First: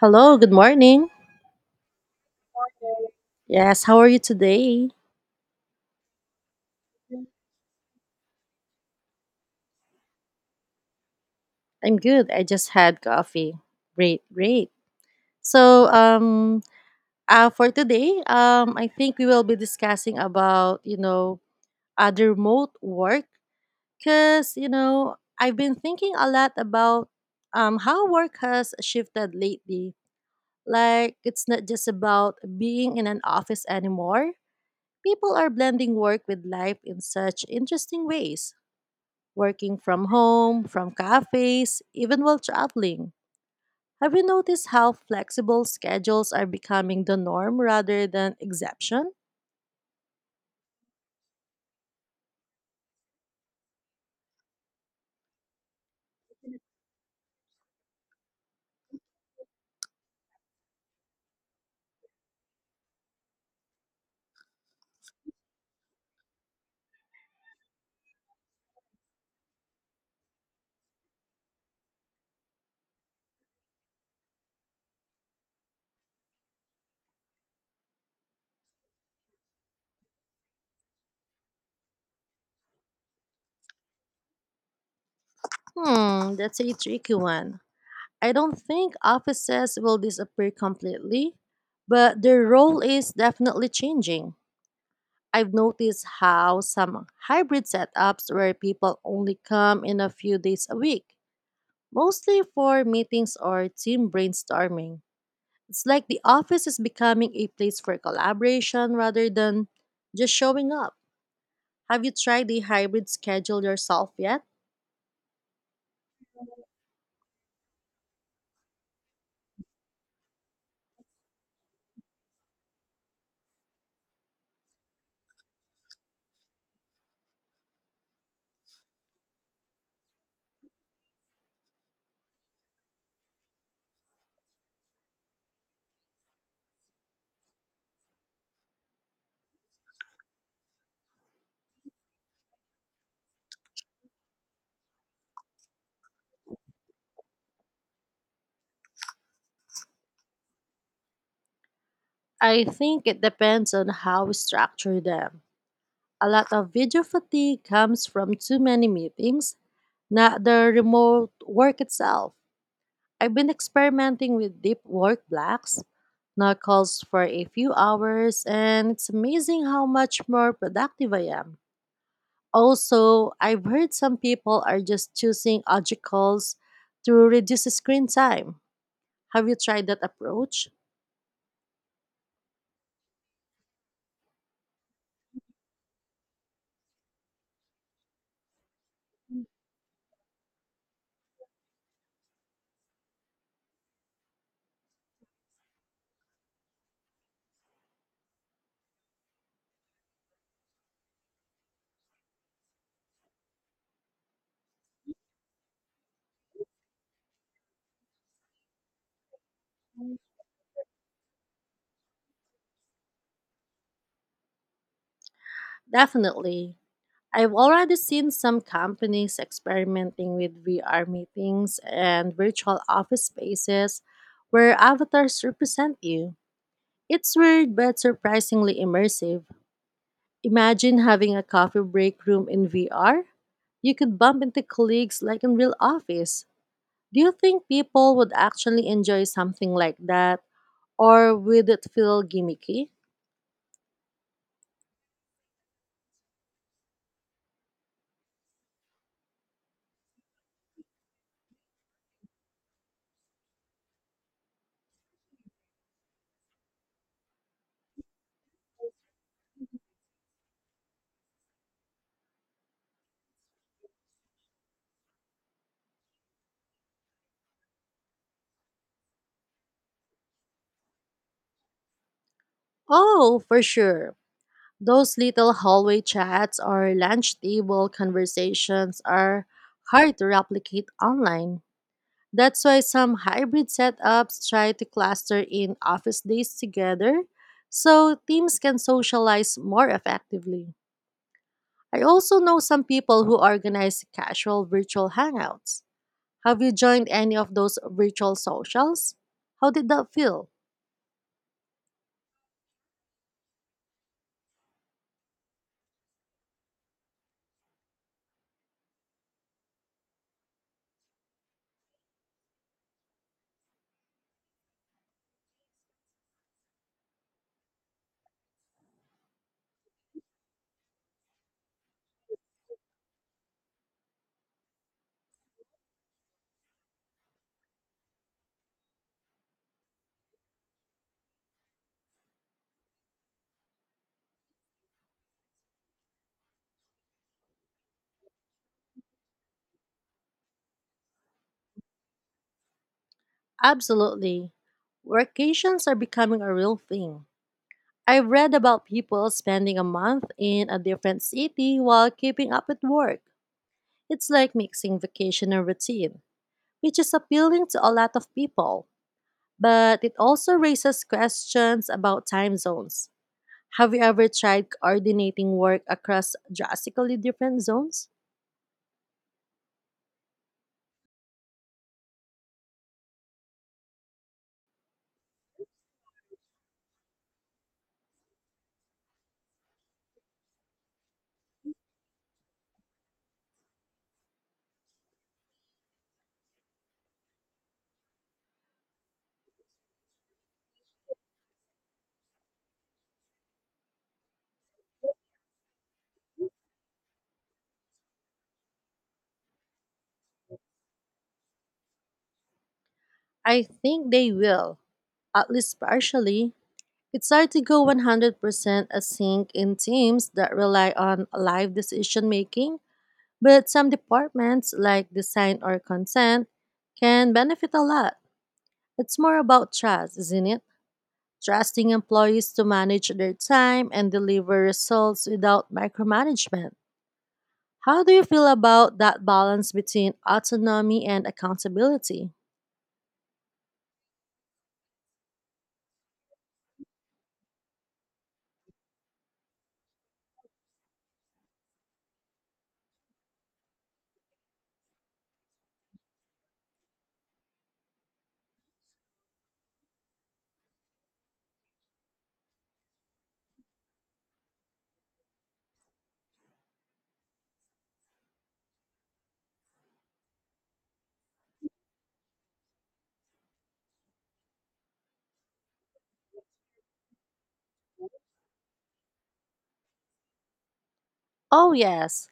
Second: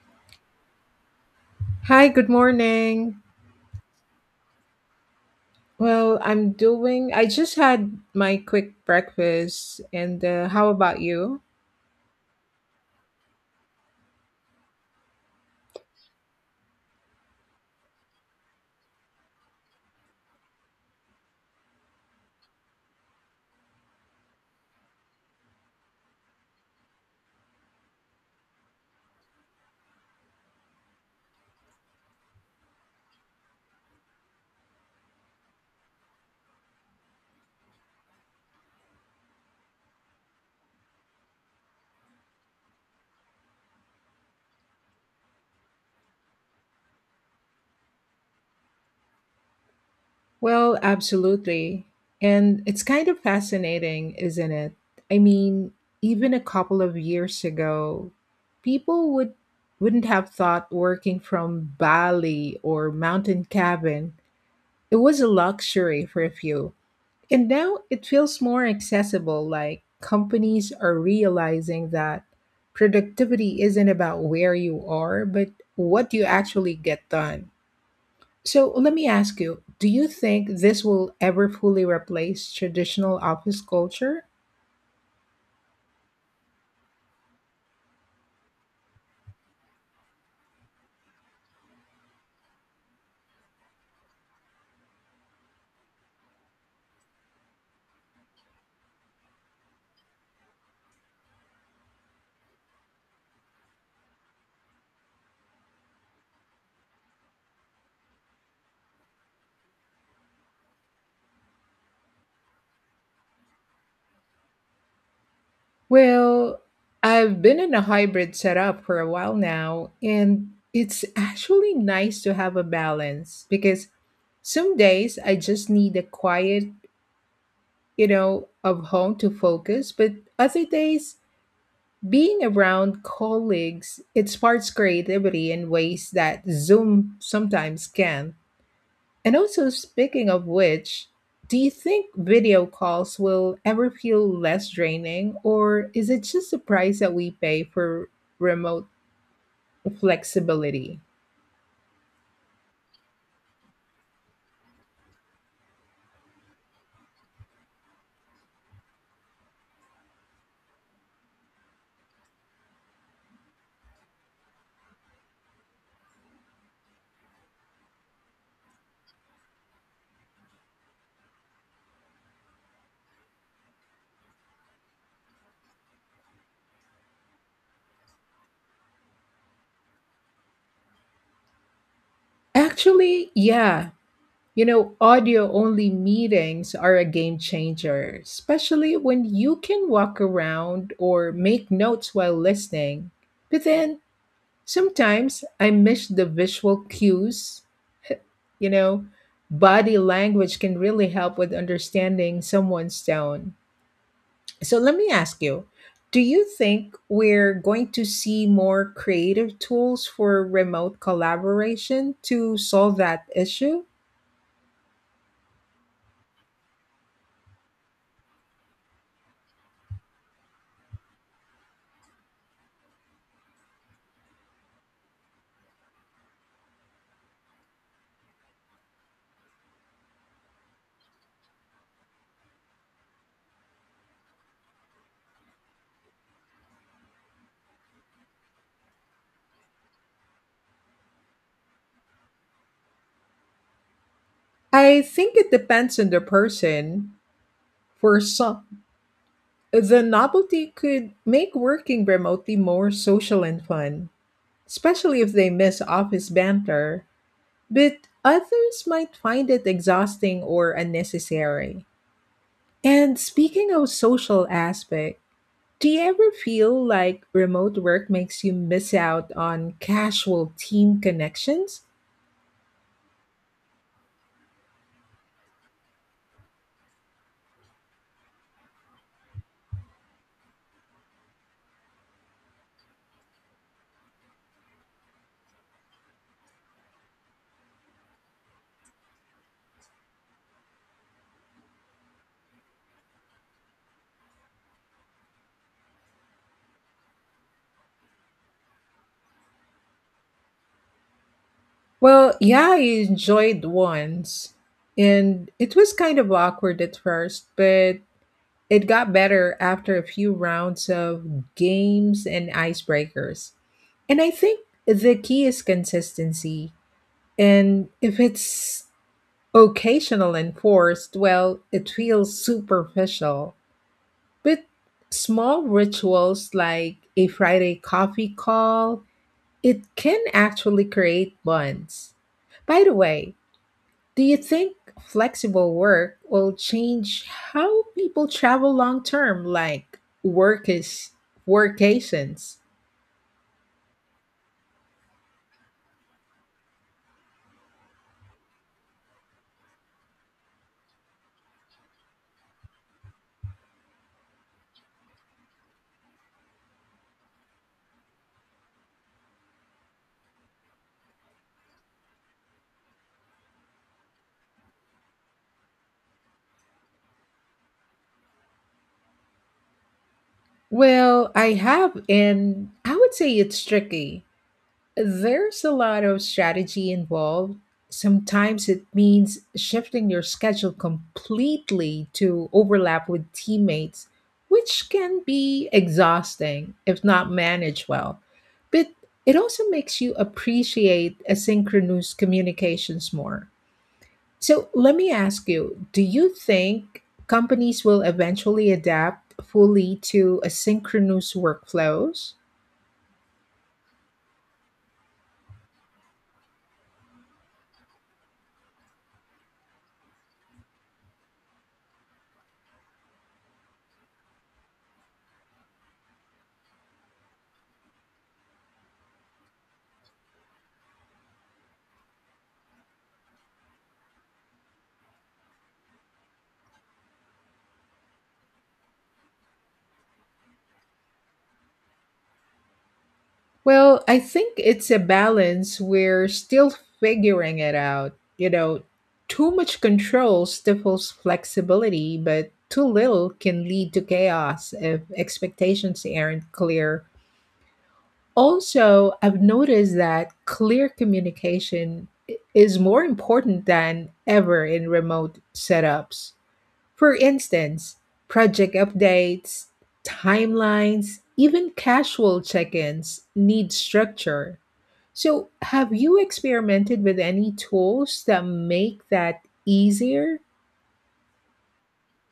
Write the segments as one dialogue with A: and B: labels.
A: Hello, good morning.
B: Hi, good morning.
A: Yes, how are you today?
B: Well, I'm doing, I just had my quick breakfast, and how about you?
A: I'm good. I just had coffee. Great, great. So, for today, I think we will be discussing about, other the remote work because, I've been thinking a lot about how work has shifted lately. Like, it's not just about being in an office anymore. People are blending work with life in such interesting ways, working from home, from cafes, even while traveling. Have you noticed how flexible schedules are becoming the norm rather than exception?
B: Well, absolutely. And it's kind of fascinating, isn't it? I mean, even a couple of years ago, people would wouldn't have thought working from Bali or mountain cabin. It was a luxury for a few. And now it feels more accessible, like companies are realizing that productivity isn't about where you are, but what you actually get done. So let me ask you, do you think this will ever fully replace traditional office culture?
A: That's a tricky one. I don't think offices will disappear completely, but their role is definitely changing. I've noticed how some hybrid setups where people only come in a few days a week, mostly for meetings or team brainstorming. It's like the office is becoming a place for collaboration rather than just showing up. Have you tried the hybrid schedule yourself yet?
B: Well, I've been in a hybrid setup for a while now, and it's actually nice to have a balance because some days I just need a quiet, you know, of home to focus, but other days being around colleagues, it sparks creativity in ways that Zoom sometimes can. And also, speaking of which, do you think video calls will ever feel less draining, or is it just the price that we pay for remote flexibility?
A: I think it depends on how we structure them. A lot of video fatigue comes from too many meetings, not the remote work itself. I've been experimenting with deep work blocks, not calls for a few hours, and it's amazing how much more productive I am. Also, I've heard some people are just choosing obstacles to reduce screen time. Have you tried that approach?
B: Actually, yeah. You know, audio only meetings are a game changer, especially when you can walk around or make notes while listening. But then sometimes I miss the visual cues. You know, body language can really help with understanding someone's tone. So let me ask you, do you think we're going to see more creative tools for remote collaboration to solve that issue?
A: Definitely. I've already seen some companies experimenting with VR meetings and virtual office spaces where avatars represent you. It's weird but surprisingly immersive. Imagine having a coffee break room in VR. You could bump into colleagues like in real office. Do you think people would actually enjoy something like that? Or would it feel gimmicky?
B: I think it depends on the person. For some, the novelty could make working remotely more social and fun, especially if they miss office banter, but others might find it exhausting or unnecessary. And speaking of social aspect, do you ever feel like remote work makes you miss out on casual team connections?
A: Oh, for sure. Those little hallway chats or lunch table conversations are hard to replicate online. That's why some hybrid setups try to cluster in office days together so teams can socialize more effectively. I also know some people who organize casual virtual hangouts. Have you joined any of those virtual socials? How did that feel?
B: Well, yeah, I enjoyed once. And it was kind of awkward at first, but it got better after a few rounds of games and icebreakers. And I think the key is consistency. And if it's occasional and forced, well, it feels superficial. But small rituals like a Friday coffee call, it can actually create bonds. By the way, do you think flexible work will change how people travel long term, like work is workations?
A: Absolutely. Workations are becoming a real thing. I've read about people spending a month in a different city while keeping up with work. It's like mixing vacation and routine, which is appealing to a lot of people. But it also raises questions about time zones. Have you ever tried coordinating work across drastically different zones?
B: Well, I have, and I would say it's tricky. There's a lot of strategy involved. Sometimes it means shifting your schedule completely to overlap with teammates, which can be exhausting if not managed well. But it also makes you appreciate asynchronous communications more. So let me ask you, do you think companies will eventually adapt fully to asynchronous workflows?
A: I think they will, at least partially. It's hard to go 100% async in teams that rely on live decision making, but some departments like design or consent can benefit a lot. It's more about trust, isn't it? Trusting employees to manage their time and deliver results without micromanagement. How do you feel about that balance between autonomy and accountability?
B: Well, I think it's a balance. We're still figuring it out. You know, too much control stifles flexibility, but too little can lead to chaos if expectations aren't clear. Also, I've noticed that clear communication is more important than ever in remote setups. For instance, project updates, timelines, even casual check ins need structure. So, have you experimented with any tools that make that easier?
A: Oh, yes,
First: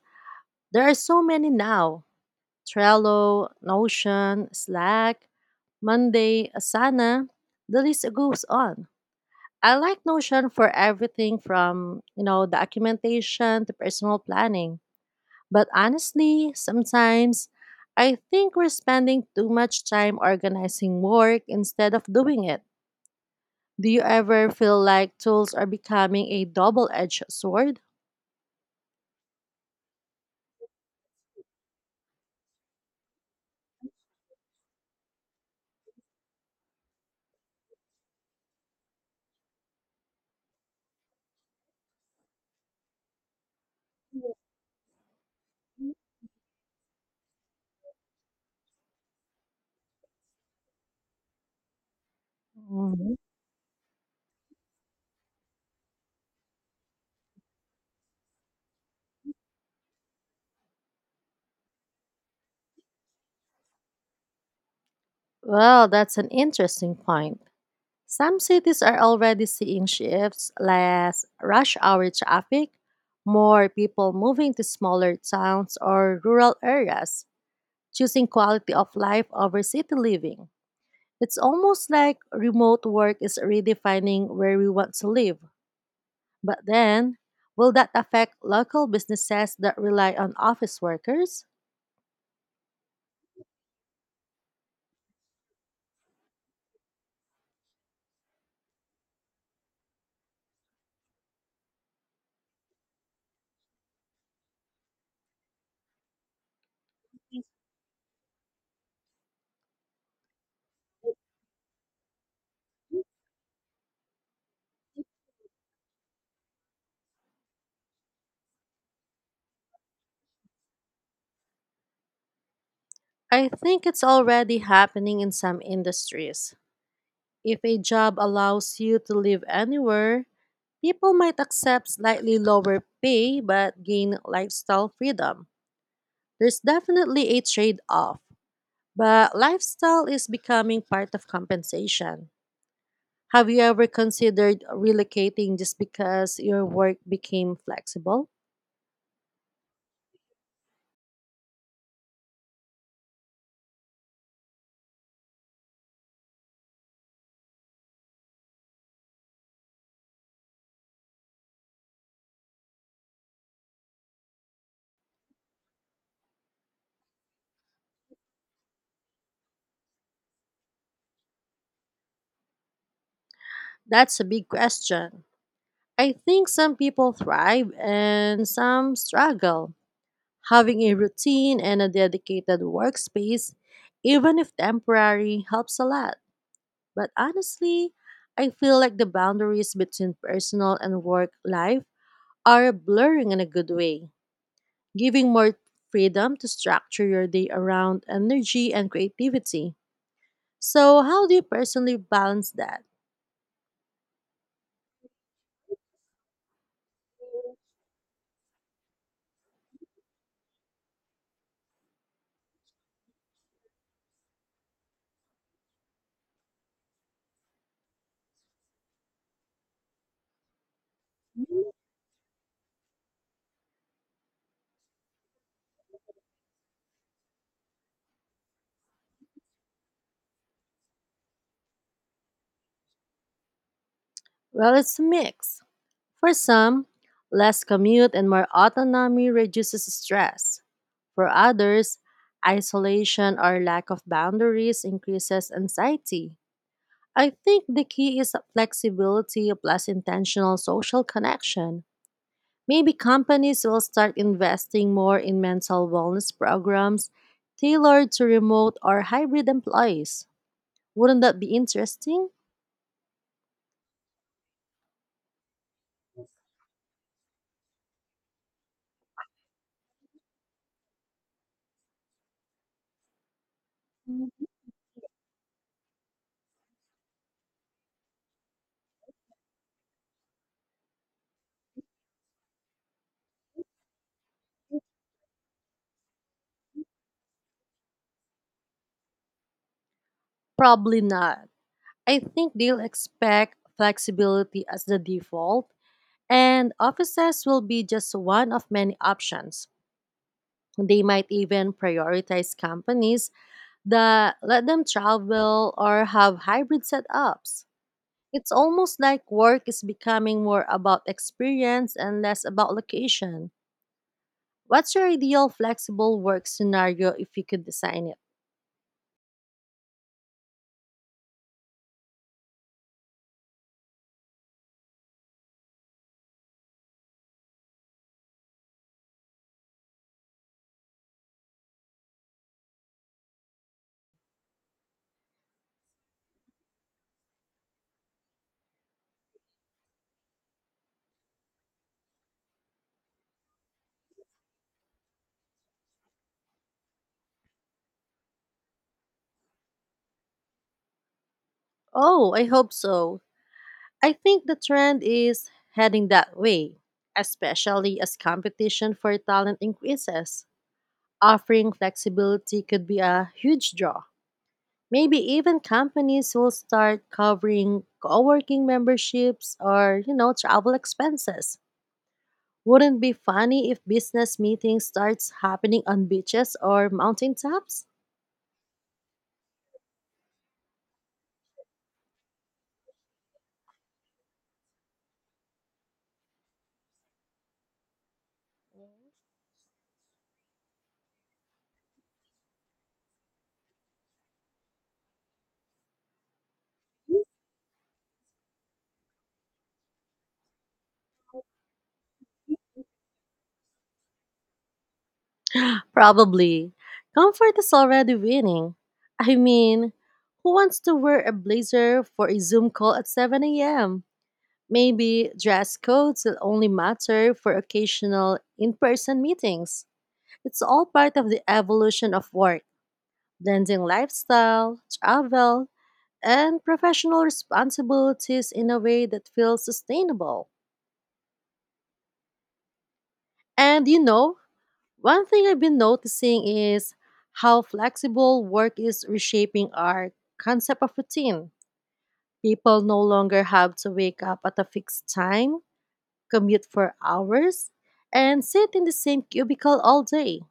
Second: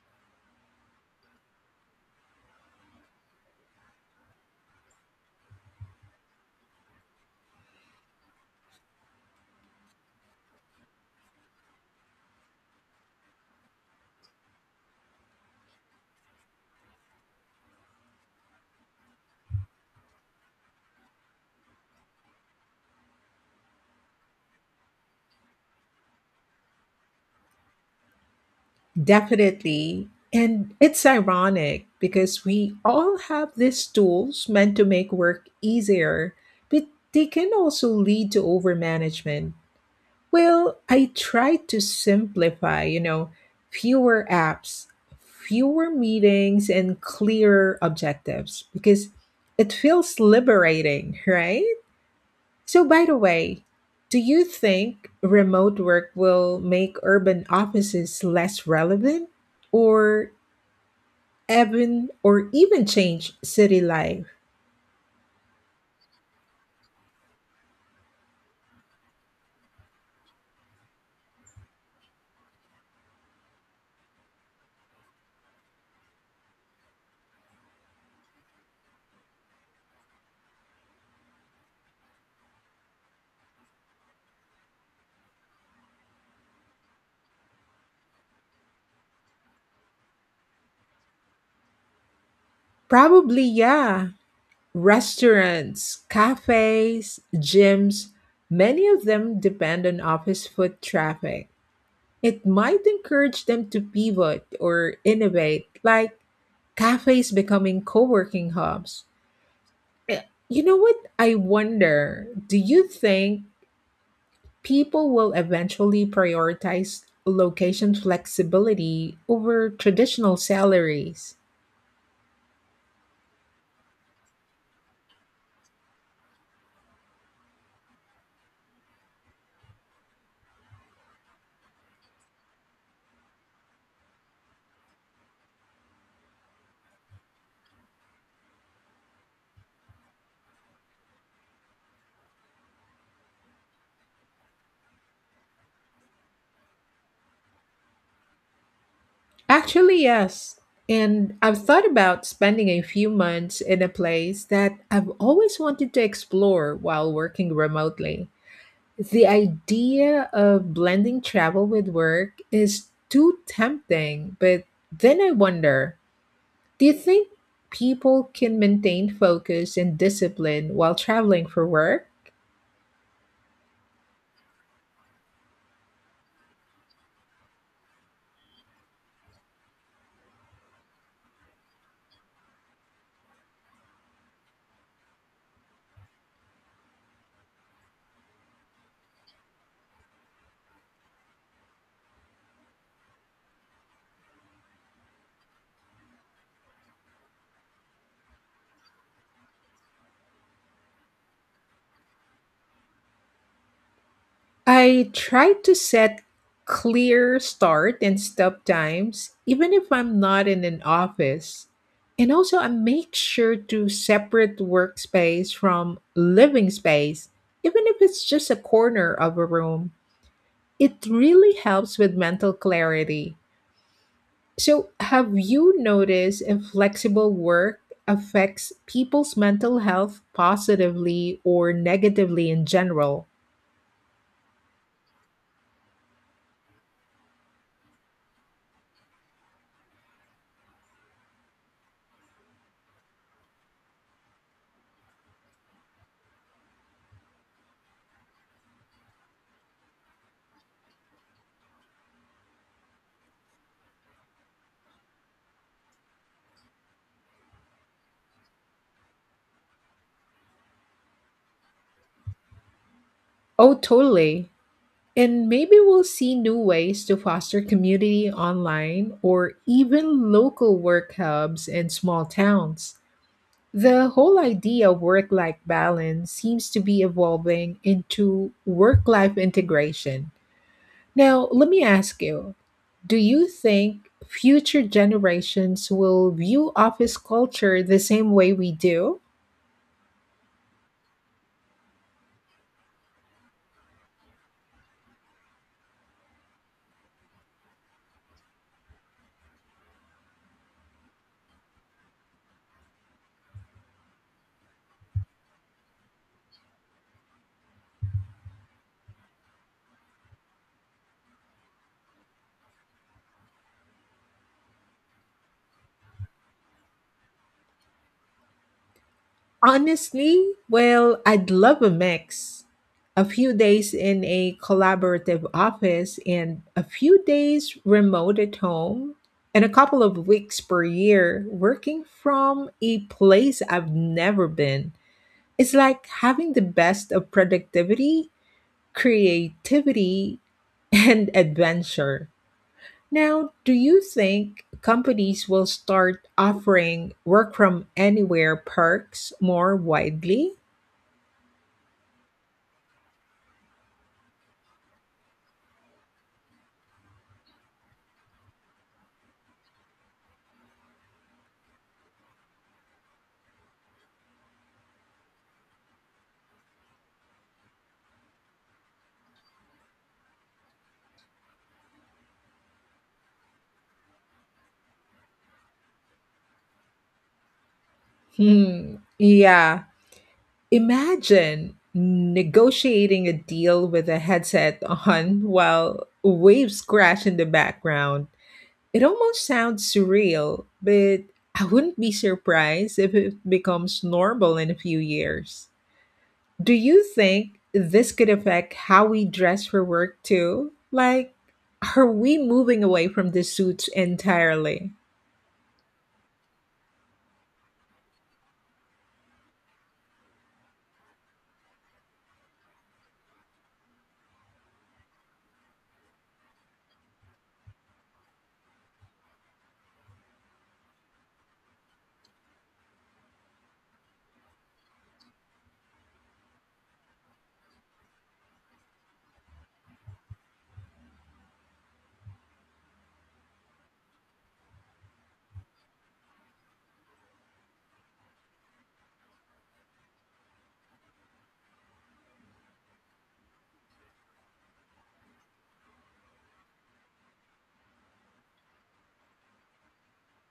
A: there are so many now: Trello, Notion, Slack, Monday, Asana, the list goes on. I like Notion for everything from, documentation to personal planning. But honestly, sometimes I think we're spending too much time organizing work instead of doing it. Do you ever feel like tools are becoming a double edged sword?
B: Definitely. And it's ironic because we all have these tools meant to make work easier, but they can also lead to overmanagement. Well, I tried to simplify, you know, fewer apps, fewer meetings, and clearer objectives because it feels liberating, right? So, by the
A: Mhm.
B: way, do you think remote work will make urban offices less relevant or even change city life?
A: Well, that's an interesting point. Some cities are already seeing shifts, less rush hour traffic, more people moving to smaller towns or rural areas, choosing quality of life over city living. It's almost like remote work is redefining where we want to live. But then, will that affect local businesses that rely on office workers?
B: Probably, yeah. Restaurants, cafes, gyms, many of them depend on office foot traffic. It might encourage them to pivot or innovate, like cafes becoming co-working hubs. Eh, You know what? I wonder, do you think people will eventually prioritize location flexibility over traditional salaries?
A: I think it's already happening in some industries. If a job allows you to live anywhere, people might accept slightly lower pay but gain lifestyle freedom. There's definitely a trade off, but lifestyle is becoming part of compensation. Have you ever considered relocating just because your work became flexible?
B: Actually, yes. And I've thought about spending a few months in a place that I've always wanted to explore while working remotely. The idea of blending travel with work is too tempting, but then I wonder, do you think people can maintain focus and discipline while traveling for work?
A: That's a big question. I think some people thrive and some struggle. Having a routine and a dedicated workspace, even if temporary, helps a lot. But honestly, I feel like the boundaries between personal and work life are blurring in a good way, giving more freedom to structure your day around energy and creativity. So, how do you personally balance that?
B: I try to set clear start and stop times, even if I'm not in an office. And also, I make sure to separate workspace from living space, even if it's just a corner of a room. It really helps with mental clarity. So, have you noticed if flexible work affects people's mental health positively or negatively in general?
A: Well, it's a mix. For some, less commute and more autonomy reduces stress. For others, isolation or lack of boundaries increases anxiety. I think the key is flexibility plus intentional social connection. Maybe companies will start investing more in mental wellness programs tailored to remote or hybrid employees. Wouldn't that be interesting?
B: Oh, totally. And maybe we'll see new ways to foster community online or even local work hubs in small towns. The whole idea of work life balance seems to be evolving into work life integration. Now, let me ask you, do you think future generations will view office culture the same way we do?
A: Probably not. I think they'll expect flexibility as the default, and offices will be just one of many options. They might even prioritize companies that let them travel or have hybrid setups. It's almost like work is becoming more about experience and less about location. What's your ideal flexible work scenario if you could design it?
B: Honestly, well, I'd love a mix. A few days in a collaborative office and a few days remote at home, and a couple of weeks per year working from a place I've never been. It's like having the best of productivity, creativity, and adventure. Now, do you think companies will start offering work from anywhere perks more widely?
A: Oh, I hope so. I think the trend is heading that way, especially as competition for talent increases. Offering flexibility could be a huge draw. Maybe even companies will start covering co-working memberships or, travel expenses. Wouldn't be funny if business meetings starts happening on beaches or mountaintops?
B: Hmm, yeah. Imagine negotiating a deal with a headset on while waves crash in the background. It almost sounds surreal, but I wouldn't be surprised if it becomes normal in a few years. Do you think this could affect how we dress for work too? Like, are we moving away from the suits entirely?
A: Probably. Comfort is already winning. I mean, who wants to wear a blazer for a Zoom call at 7 a.m.? Maybe dress codes will only matter for occasional in person meetings. It's all part of the evolution of work, blending lifestyle, travel, and professional responsibilities in a way that feels sustainable. And one thing I've been noticing is how flexible work is reshaping our concept of routine. People no longer have to wake up at a fixed time, commute for hours, and sit in the same cubicle all day.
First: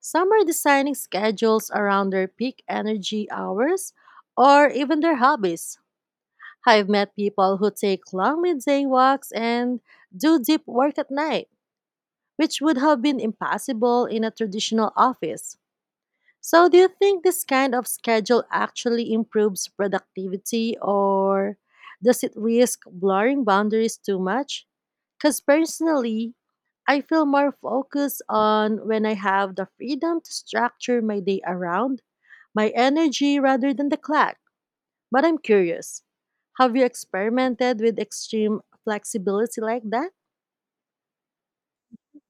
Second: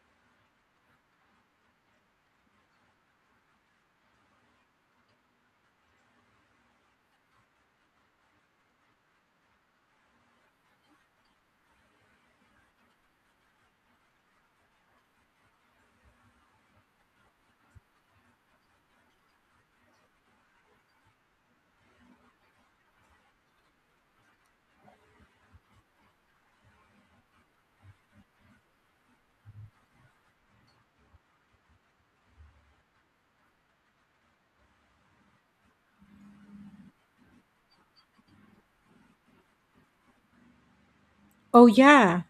A: Some are designing schedules around their peak energy hours or even their hobbies. I've met people who take long midday walks and do deep work at night, which would have been impossible in a traditional office. So, do you think this kind of schedule actually improves productivity or does it risk blurring boundaries too much? Because personally, I feel more focused on when I have the freedom to structure my day around my energy rather than the clock. But I'm curious, have you experimented with extreme flexibility like that?
B: Oh, yeah.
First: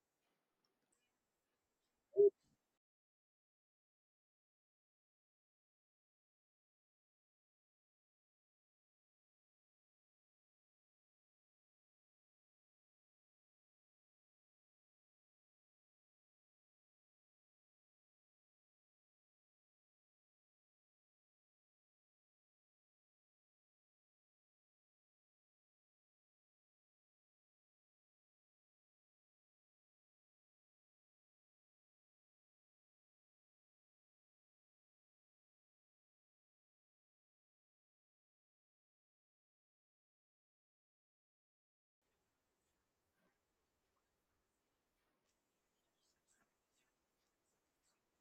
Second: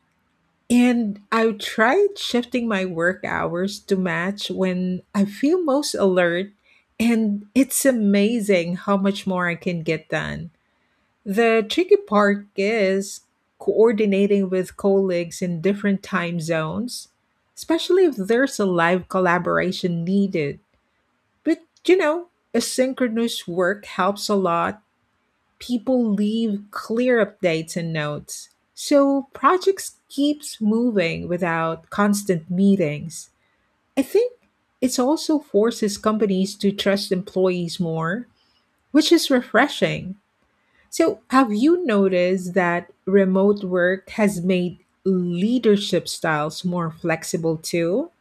B: And I've tried shifting my work hours to match when I feel most alert, and it's amazing how much more I can get done. The tricky part is coordinating with colleagues in different time zones, especially if there's a live collaboration needed. But you know, asynchronous work helps a lot. People leave clear updates and notes. So projects keeps moving without constant meetings. I think it also forces companies to trust employees more, which is refreshing. So, have you noticed that remote work has made leadership styles more flexible too?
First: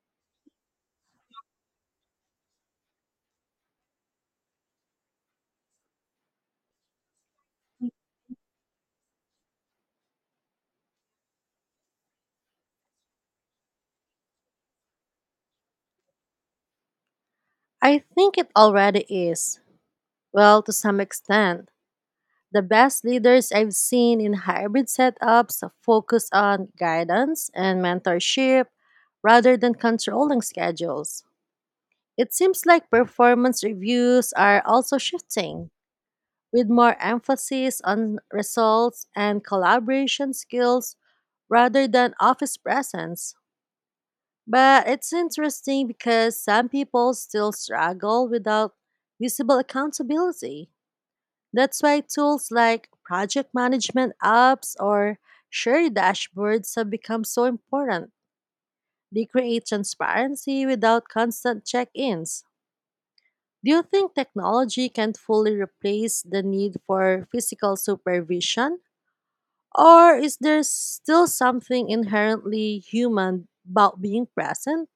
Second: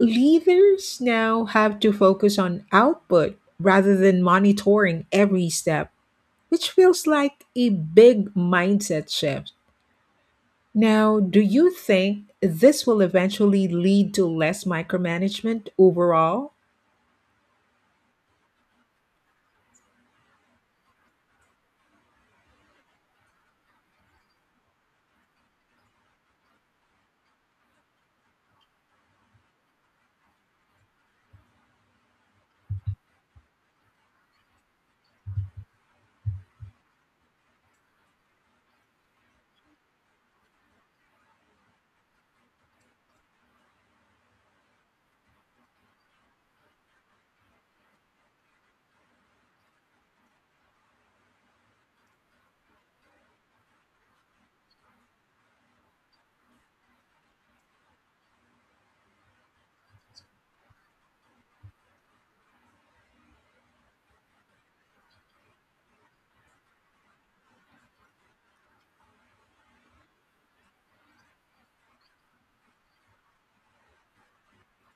B: Leaders now have to focus on output rather than monitoring every step, which feels like a big mindset shift. Now, do you think this will eventually lead to less micromanagement overall?
A: I think it already is. Well, to some extent. The best leaders I've seen in hybrid setups focus on guidance and mentorship rather than controlling schedules. It seems like performance reviews are also shifting, with more emphasis on results and collaboration skills rather than office presence. But it's interesting because some people still struggle without visible accountability. That's why tools like project management apps or shared dashboards have become so important. They create transparency without constant check ins. Do you think technology can fully replace the need for physical supervision? Or is there still something inherently human about being present?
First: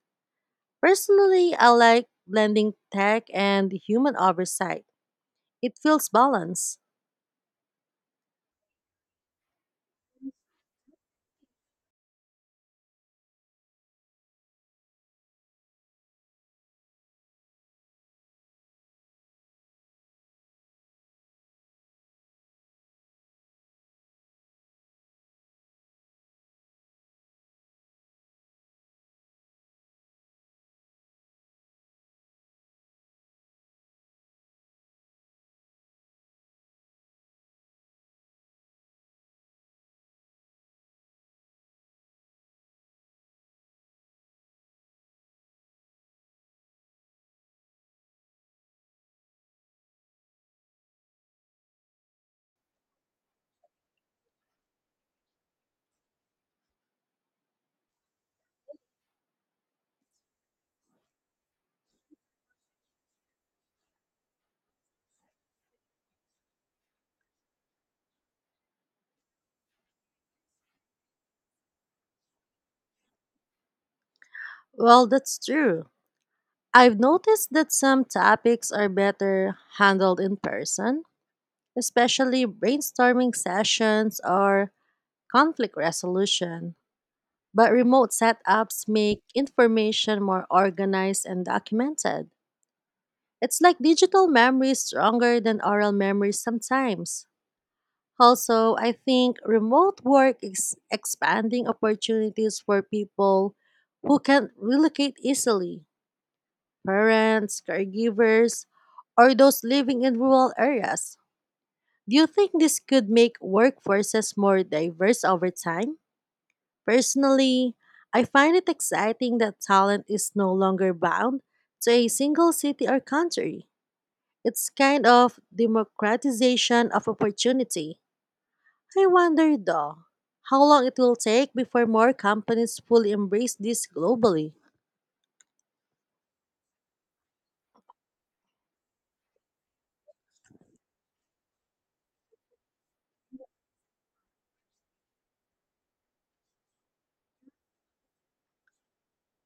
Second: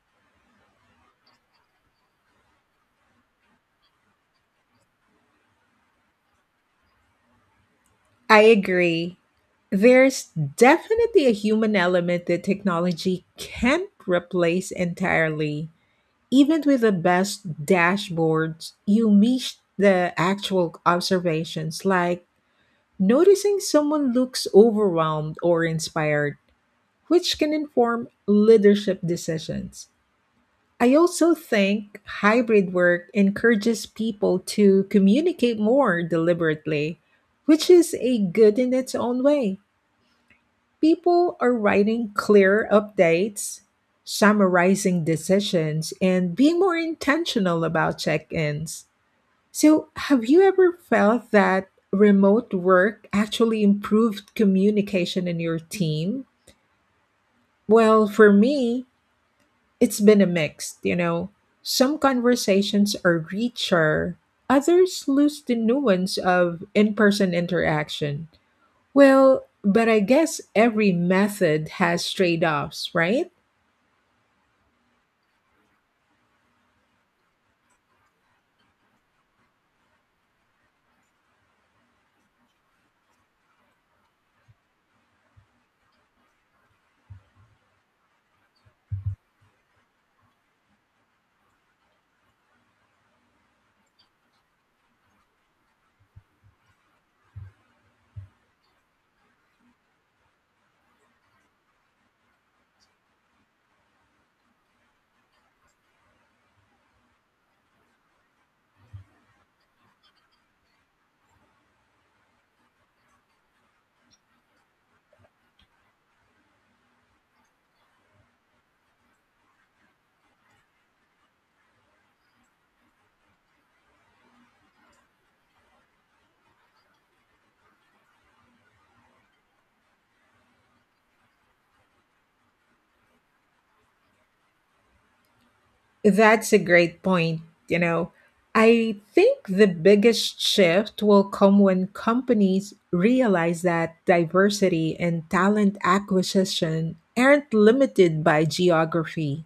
A: Personally, I like blending tech and human oversight. It feels balanced.
B: I agree. There's definitely a human element that technology can't replace entirely. Even with the best dashboards, you miss the actual observations, like noticing someone looks overwhelmed or inspired, which can inform leadership decisions. I also think hybrid work encourages people to communicate more deliberately, which is a good in its own way. People are writing clear updates, summarizing decisions, and being more intentional about check ins. So, have you ever felt that remote work actually improved communication in your team? Well, for me, it's been a mix, you know. Some conversations are richer, others lose the nuance of in person interaction. Well, but I guess every method has trade offs, right?
A: Well, that's true. I've noticed that some topics are better handled in person, especially brainstorming sessions or conflict resolution. But remote setups make information more organized and documented. It's like digital memory is stronger than oral memory sometimes. Also, I think remote work is expanding opportunities for people who can relocate easily, parents, caregivers, or those living in rural areas. Do you think this could make workforces more diverse over time? Personally, I find it exciting that talent is no longer bound to a single city or country. It's kind of democratization of opportunity. I wonder though, how long it will take before more companies fully embrace this globally.
B: That's a great point. You know, I think the biggest shift will come when companies realize that diversity and talent acquisition aren't limited by geography.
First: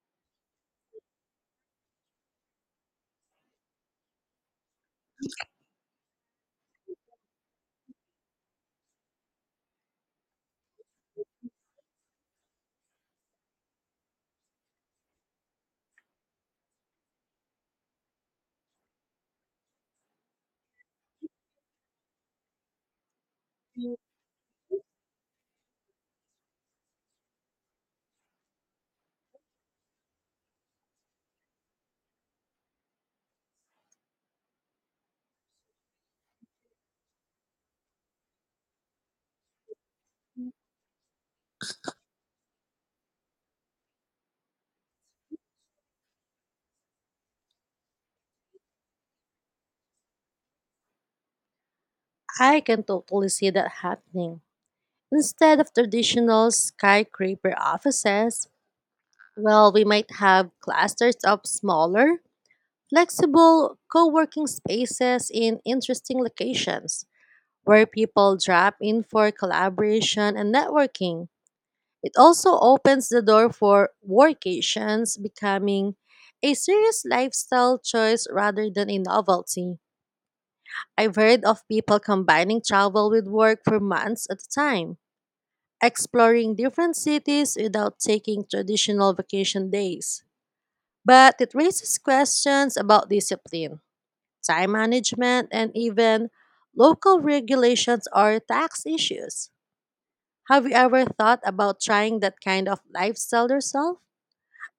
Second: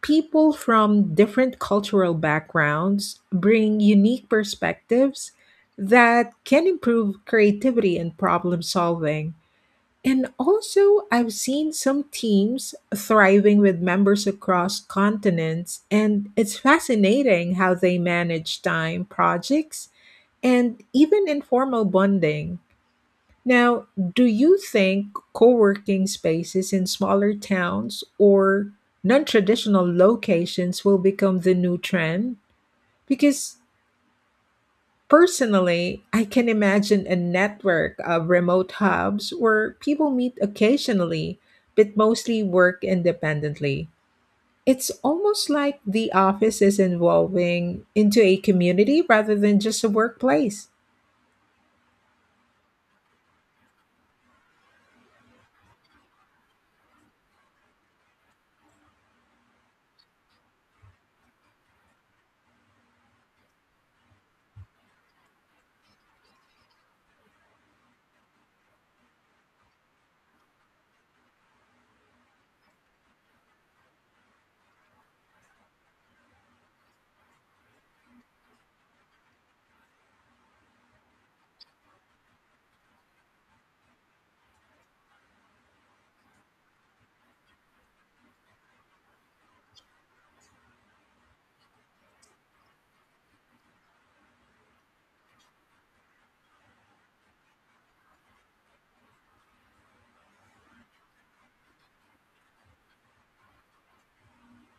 B: People from different cultural backgrounds bring unique perspectives that can improve creativity and problem solving. And also, I've seen some teams thriving with members across continents, and it's fascinating how they manage time, projects, and even informal bonding. Now, do you think co working spaces in smaller towns or non traditional locations will become the new trend? Because personally, I can imagine a network of remote hubs where people meet occasionally but mostly work independently. It's almost like the office is evolving into a community rather than just a workplace.
A: I can totally see that happening. Instead of traditional skyscraper offices, well, we might have clusters of smaller, flexible co working spaces in interesting locations where people drop in for collaboration and networking. It also opens the door for workations becoming a serious lifestyle choice rather than a novelty. I've heard of people combining travel with work for months at a time, exploring different cities without taking traditional vacation days. But it raises questions about discipline, time management, and even local regulations or tax issues. Have you ever thought about trying that kind of lifestyle yourself?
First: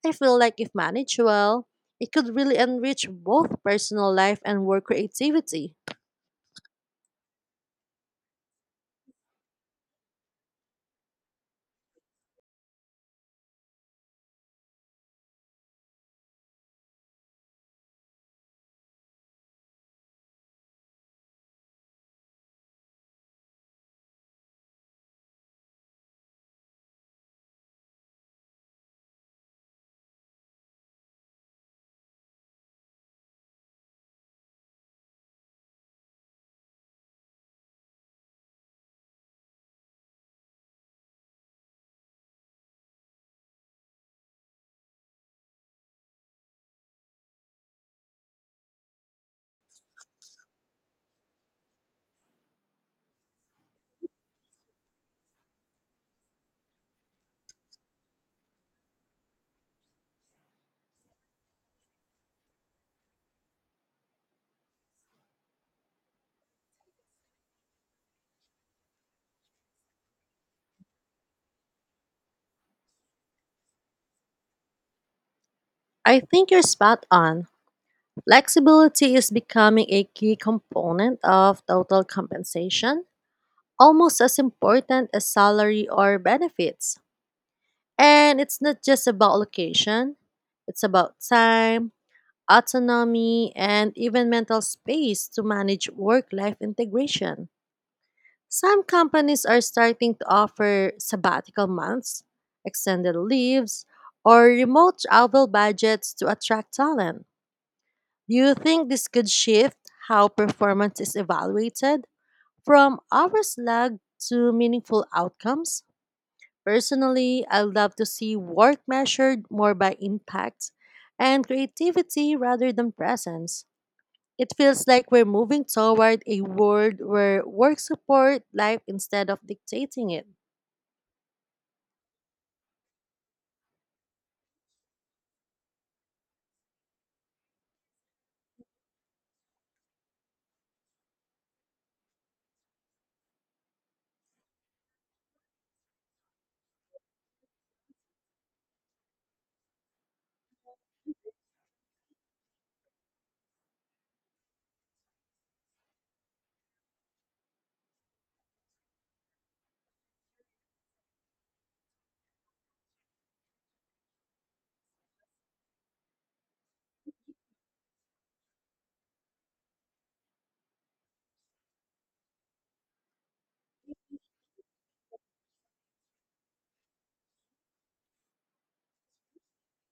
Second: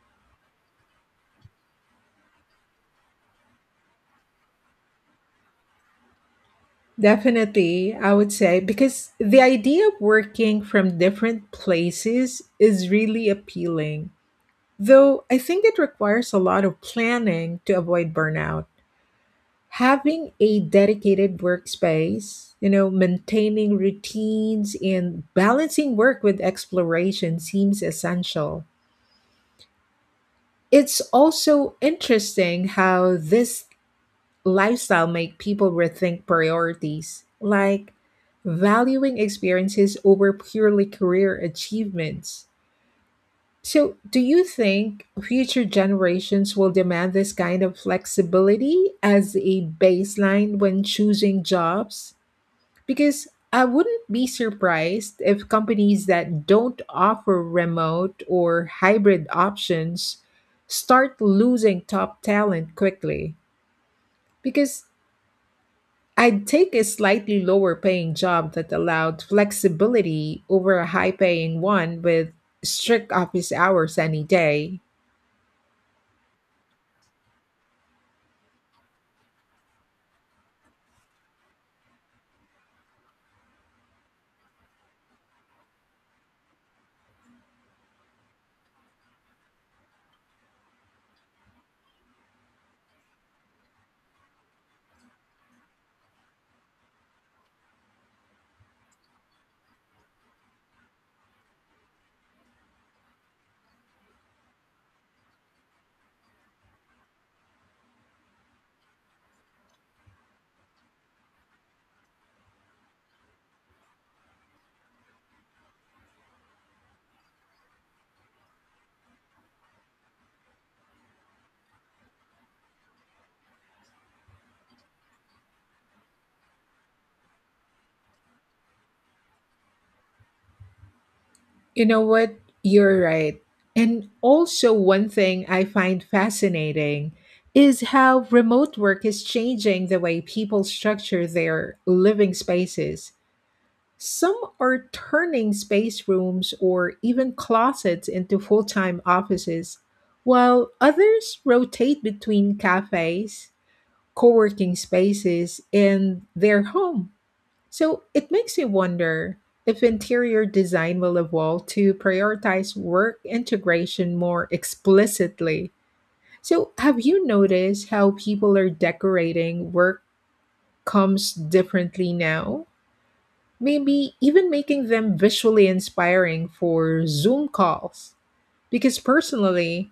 A: I feel like if managed well, it could really enrich both personal life and work creativity.
B: Definitely, I would say, because the idea of working from different places is really appealing. Though I think it requires a lot of planning to avoid burnout. Having a dedicated workspace, you know, maintaining routines and balancing work with exploration seems essential. It's also interesting how this lifestyle make people rethink priorities, like valuing experiences over purely career achievements. So, do you think future generations will demand this kind of flexibility as a baseline when choosing jobs? Because I wouldn't be surprised if companies that don't offer remote or hybrid options start losing top talent quickly. Because I'd take a slightly lower paying job that allowed flexibility over a high paying one with strict office hours any day.
A: I think you're spot on. Flexibility is becoming a key component of total compensation, almost as important as salary or benefits. And it's not just about location, it's about time, autonomy, and even mental space to manage work life integration. Some companies are starting to offer sabbatical months, extended leaves, or remote travel budgets to attract talent. Do you think this could shift how performance is evaluated from hours logged to meaningful outcomes? Personally, I would love to see work measured more by impact and creativity rather than presence. It feels like we're moving toward a world where work support life instead of dictating it.
B: You know what? You're right. And also, one thing I find fascinating is how remote work is changing the way people structure their living spaces. Some are turning space rooms or even closets into full time offices, while others rotate between cafes, co working spaces, and their home. So it makes you wonder if interior design will evolve to prioritize work integration more explicitly. So, have you noticed how people are decorating work comes differently now? Maybe even making them visually inspiring for Zoom calls. Because personally,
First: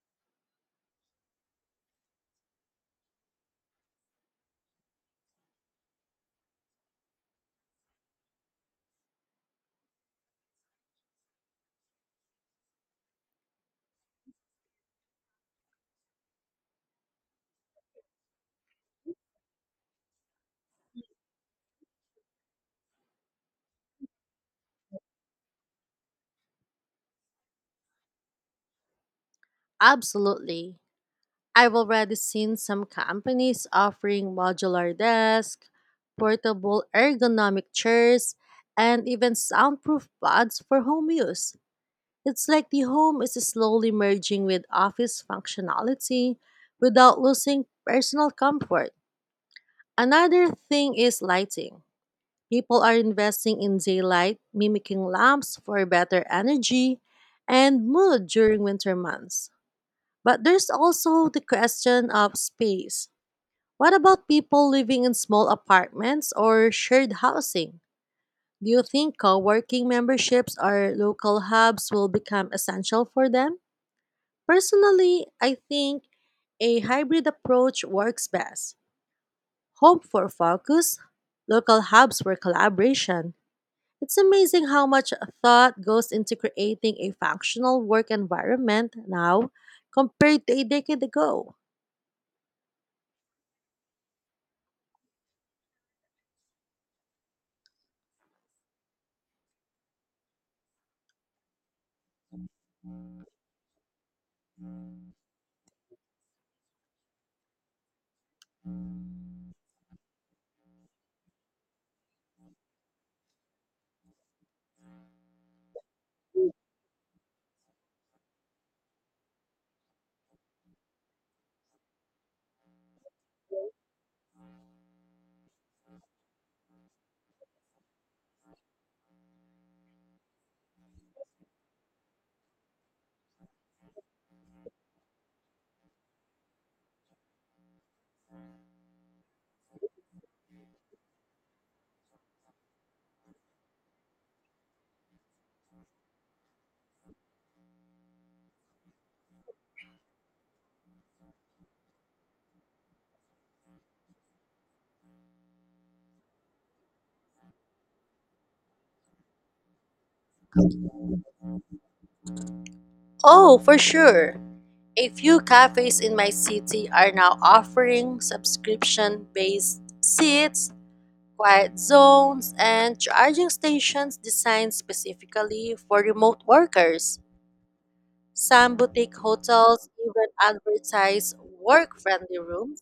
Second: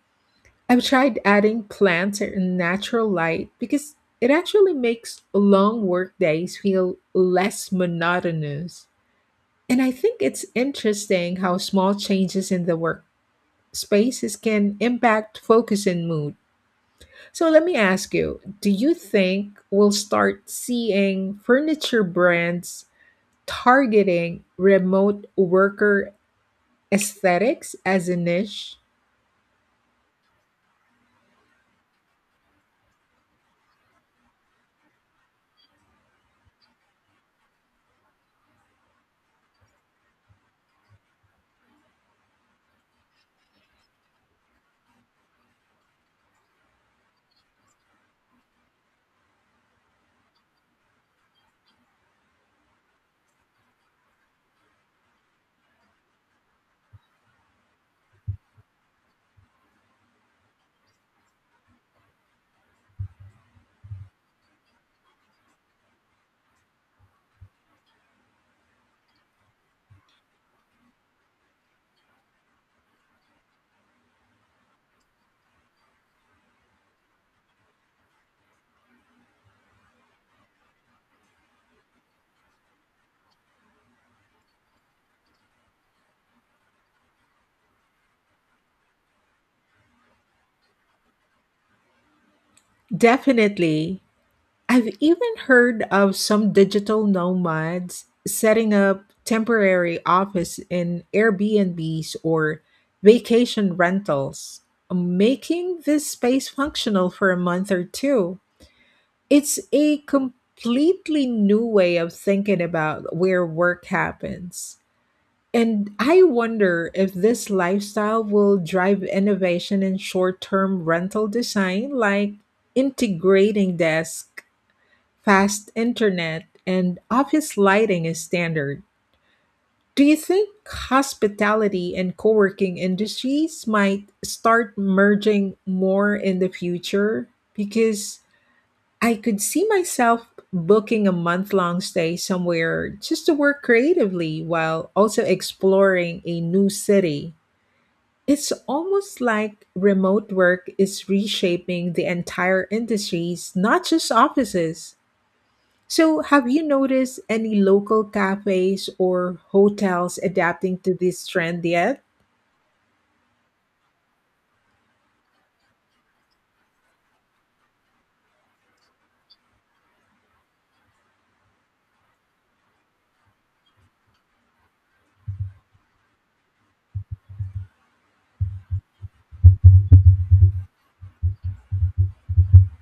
B: I've tried adding plants and natural light because it actually makes long work days feel less monotonous. And I think it's interesting how small changes in the work spaces can impact focus and mood. So let me ask you, do you think we'll start seeing furniture brands targeting remote worker aesthetics as a niche?
A: Absolutely. I've already seen some companies offering modular desks, portable ergonomic chairs, and even soundproof pods for home use. It's like the home is slowly merging with office functionality without losing personal comfort. Another thing is lighting. People are investing in daylight, mimicking lamps for better energy and mood during winter months. But there's also the question of space. What about people living in small apartments or shared housing? Do you think co working memberships or local hubs will become essential for them? Personally, I think a hybrid approach works best. Home for focus, local hubs for collaboration. It's amazing how much thought goes into creating a functional work environment now compared to a decade ago.
B: Definitely. I've even heard of some digital nomads setting up temporary office in Airbnbs or vacation rentals, making this space functional for a month or two. It's a completely new way of thinking about where work happens. And I wonder if this lifestyle will drive innovation in short term rental design, like integrating desks, fast internet and office lighting is standard. Do you think hospitality and co working industries might start merging more in the future? Because I could see myself booking a month long stay somewhere just to work creatively while also exploring a new city. It's almost like remote work is reshaping the entire industries, not just offices. So, have you noticed any local cafes or hotels adapting to this trend yet?
A: Oh, for sure. A few cafes in my city are now offering subscription based seats, quiet zones, and charging stations designed specifically for remote workers. Some boutique hotels even advertise work friendly rooms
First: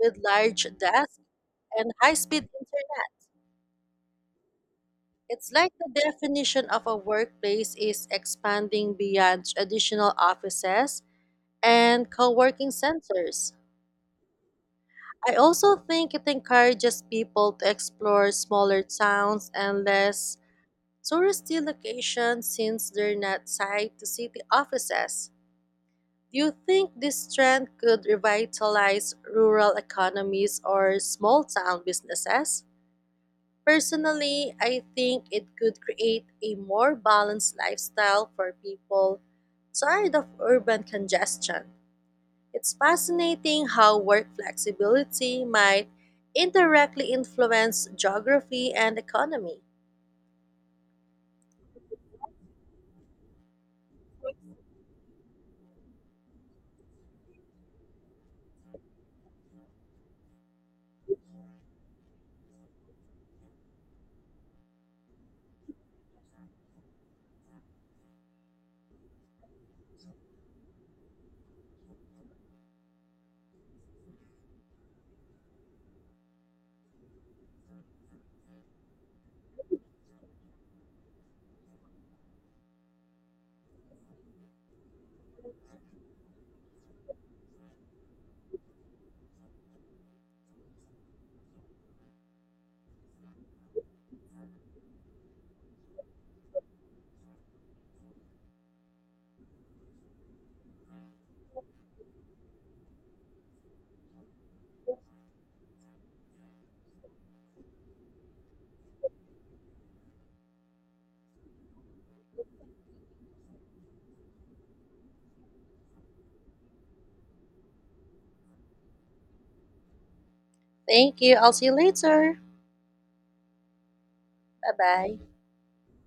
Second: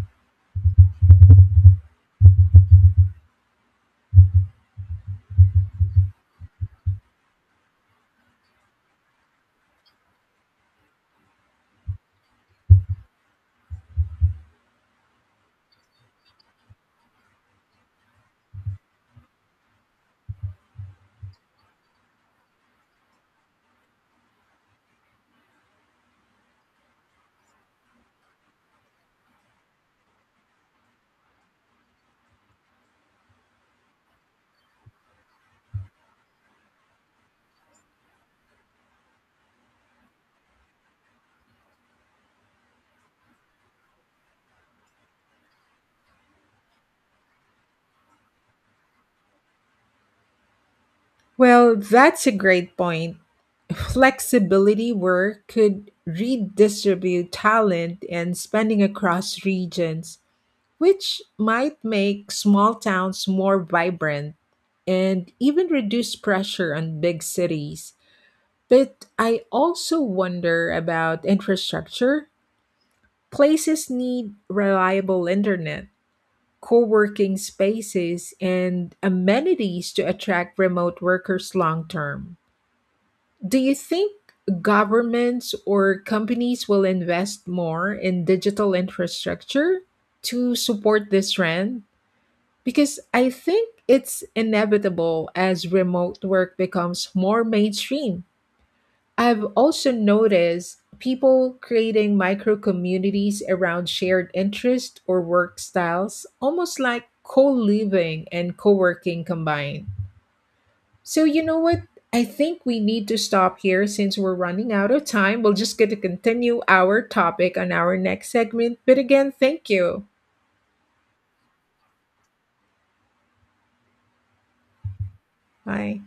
A: with large desks and high speed internet. It's like the definition of a workplace is expanding beyond traditional offices and co working centers. I also think it encourages people to explore smaller towns and less touristy locations since they're not tied to city offices. Do you think this trend could revitalize rural economies or small town businesses? Personally, I think it could create a more balanced lifestyle for people tired of urban congestion. It's fascinating how work flexibility might indirectly influence geography and economy.
B: Well, that's a great point. Flexibility work could redistribute talent and spending across regions, which might make small towns more vibrant and even reduce pressure on big cities. But I also wonder about infrastructure. Places need reliable internet, co-working spaces and amenities to attract remote workers long term. Do you think governments or companies will invest more in digital infrastructure to support this trend? Because I think it's inevitable as remote work becomes more mainstream. I've also noticed people creating micro communities around shared interests or work styles, almost like co living and co working combined. So, you know what? I think we need to stop here since we're running out of time. We'll just get to continue our topic on our next segment. But again, thank you.
A: Thank you. I'll see you later. Bye bye.
B: Bye.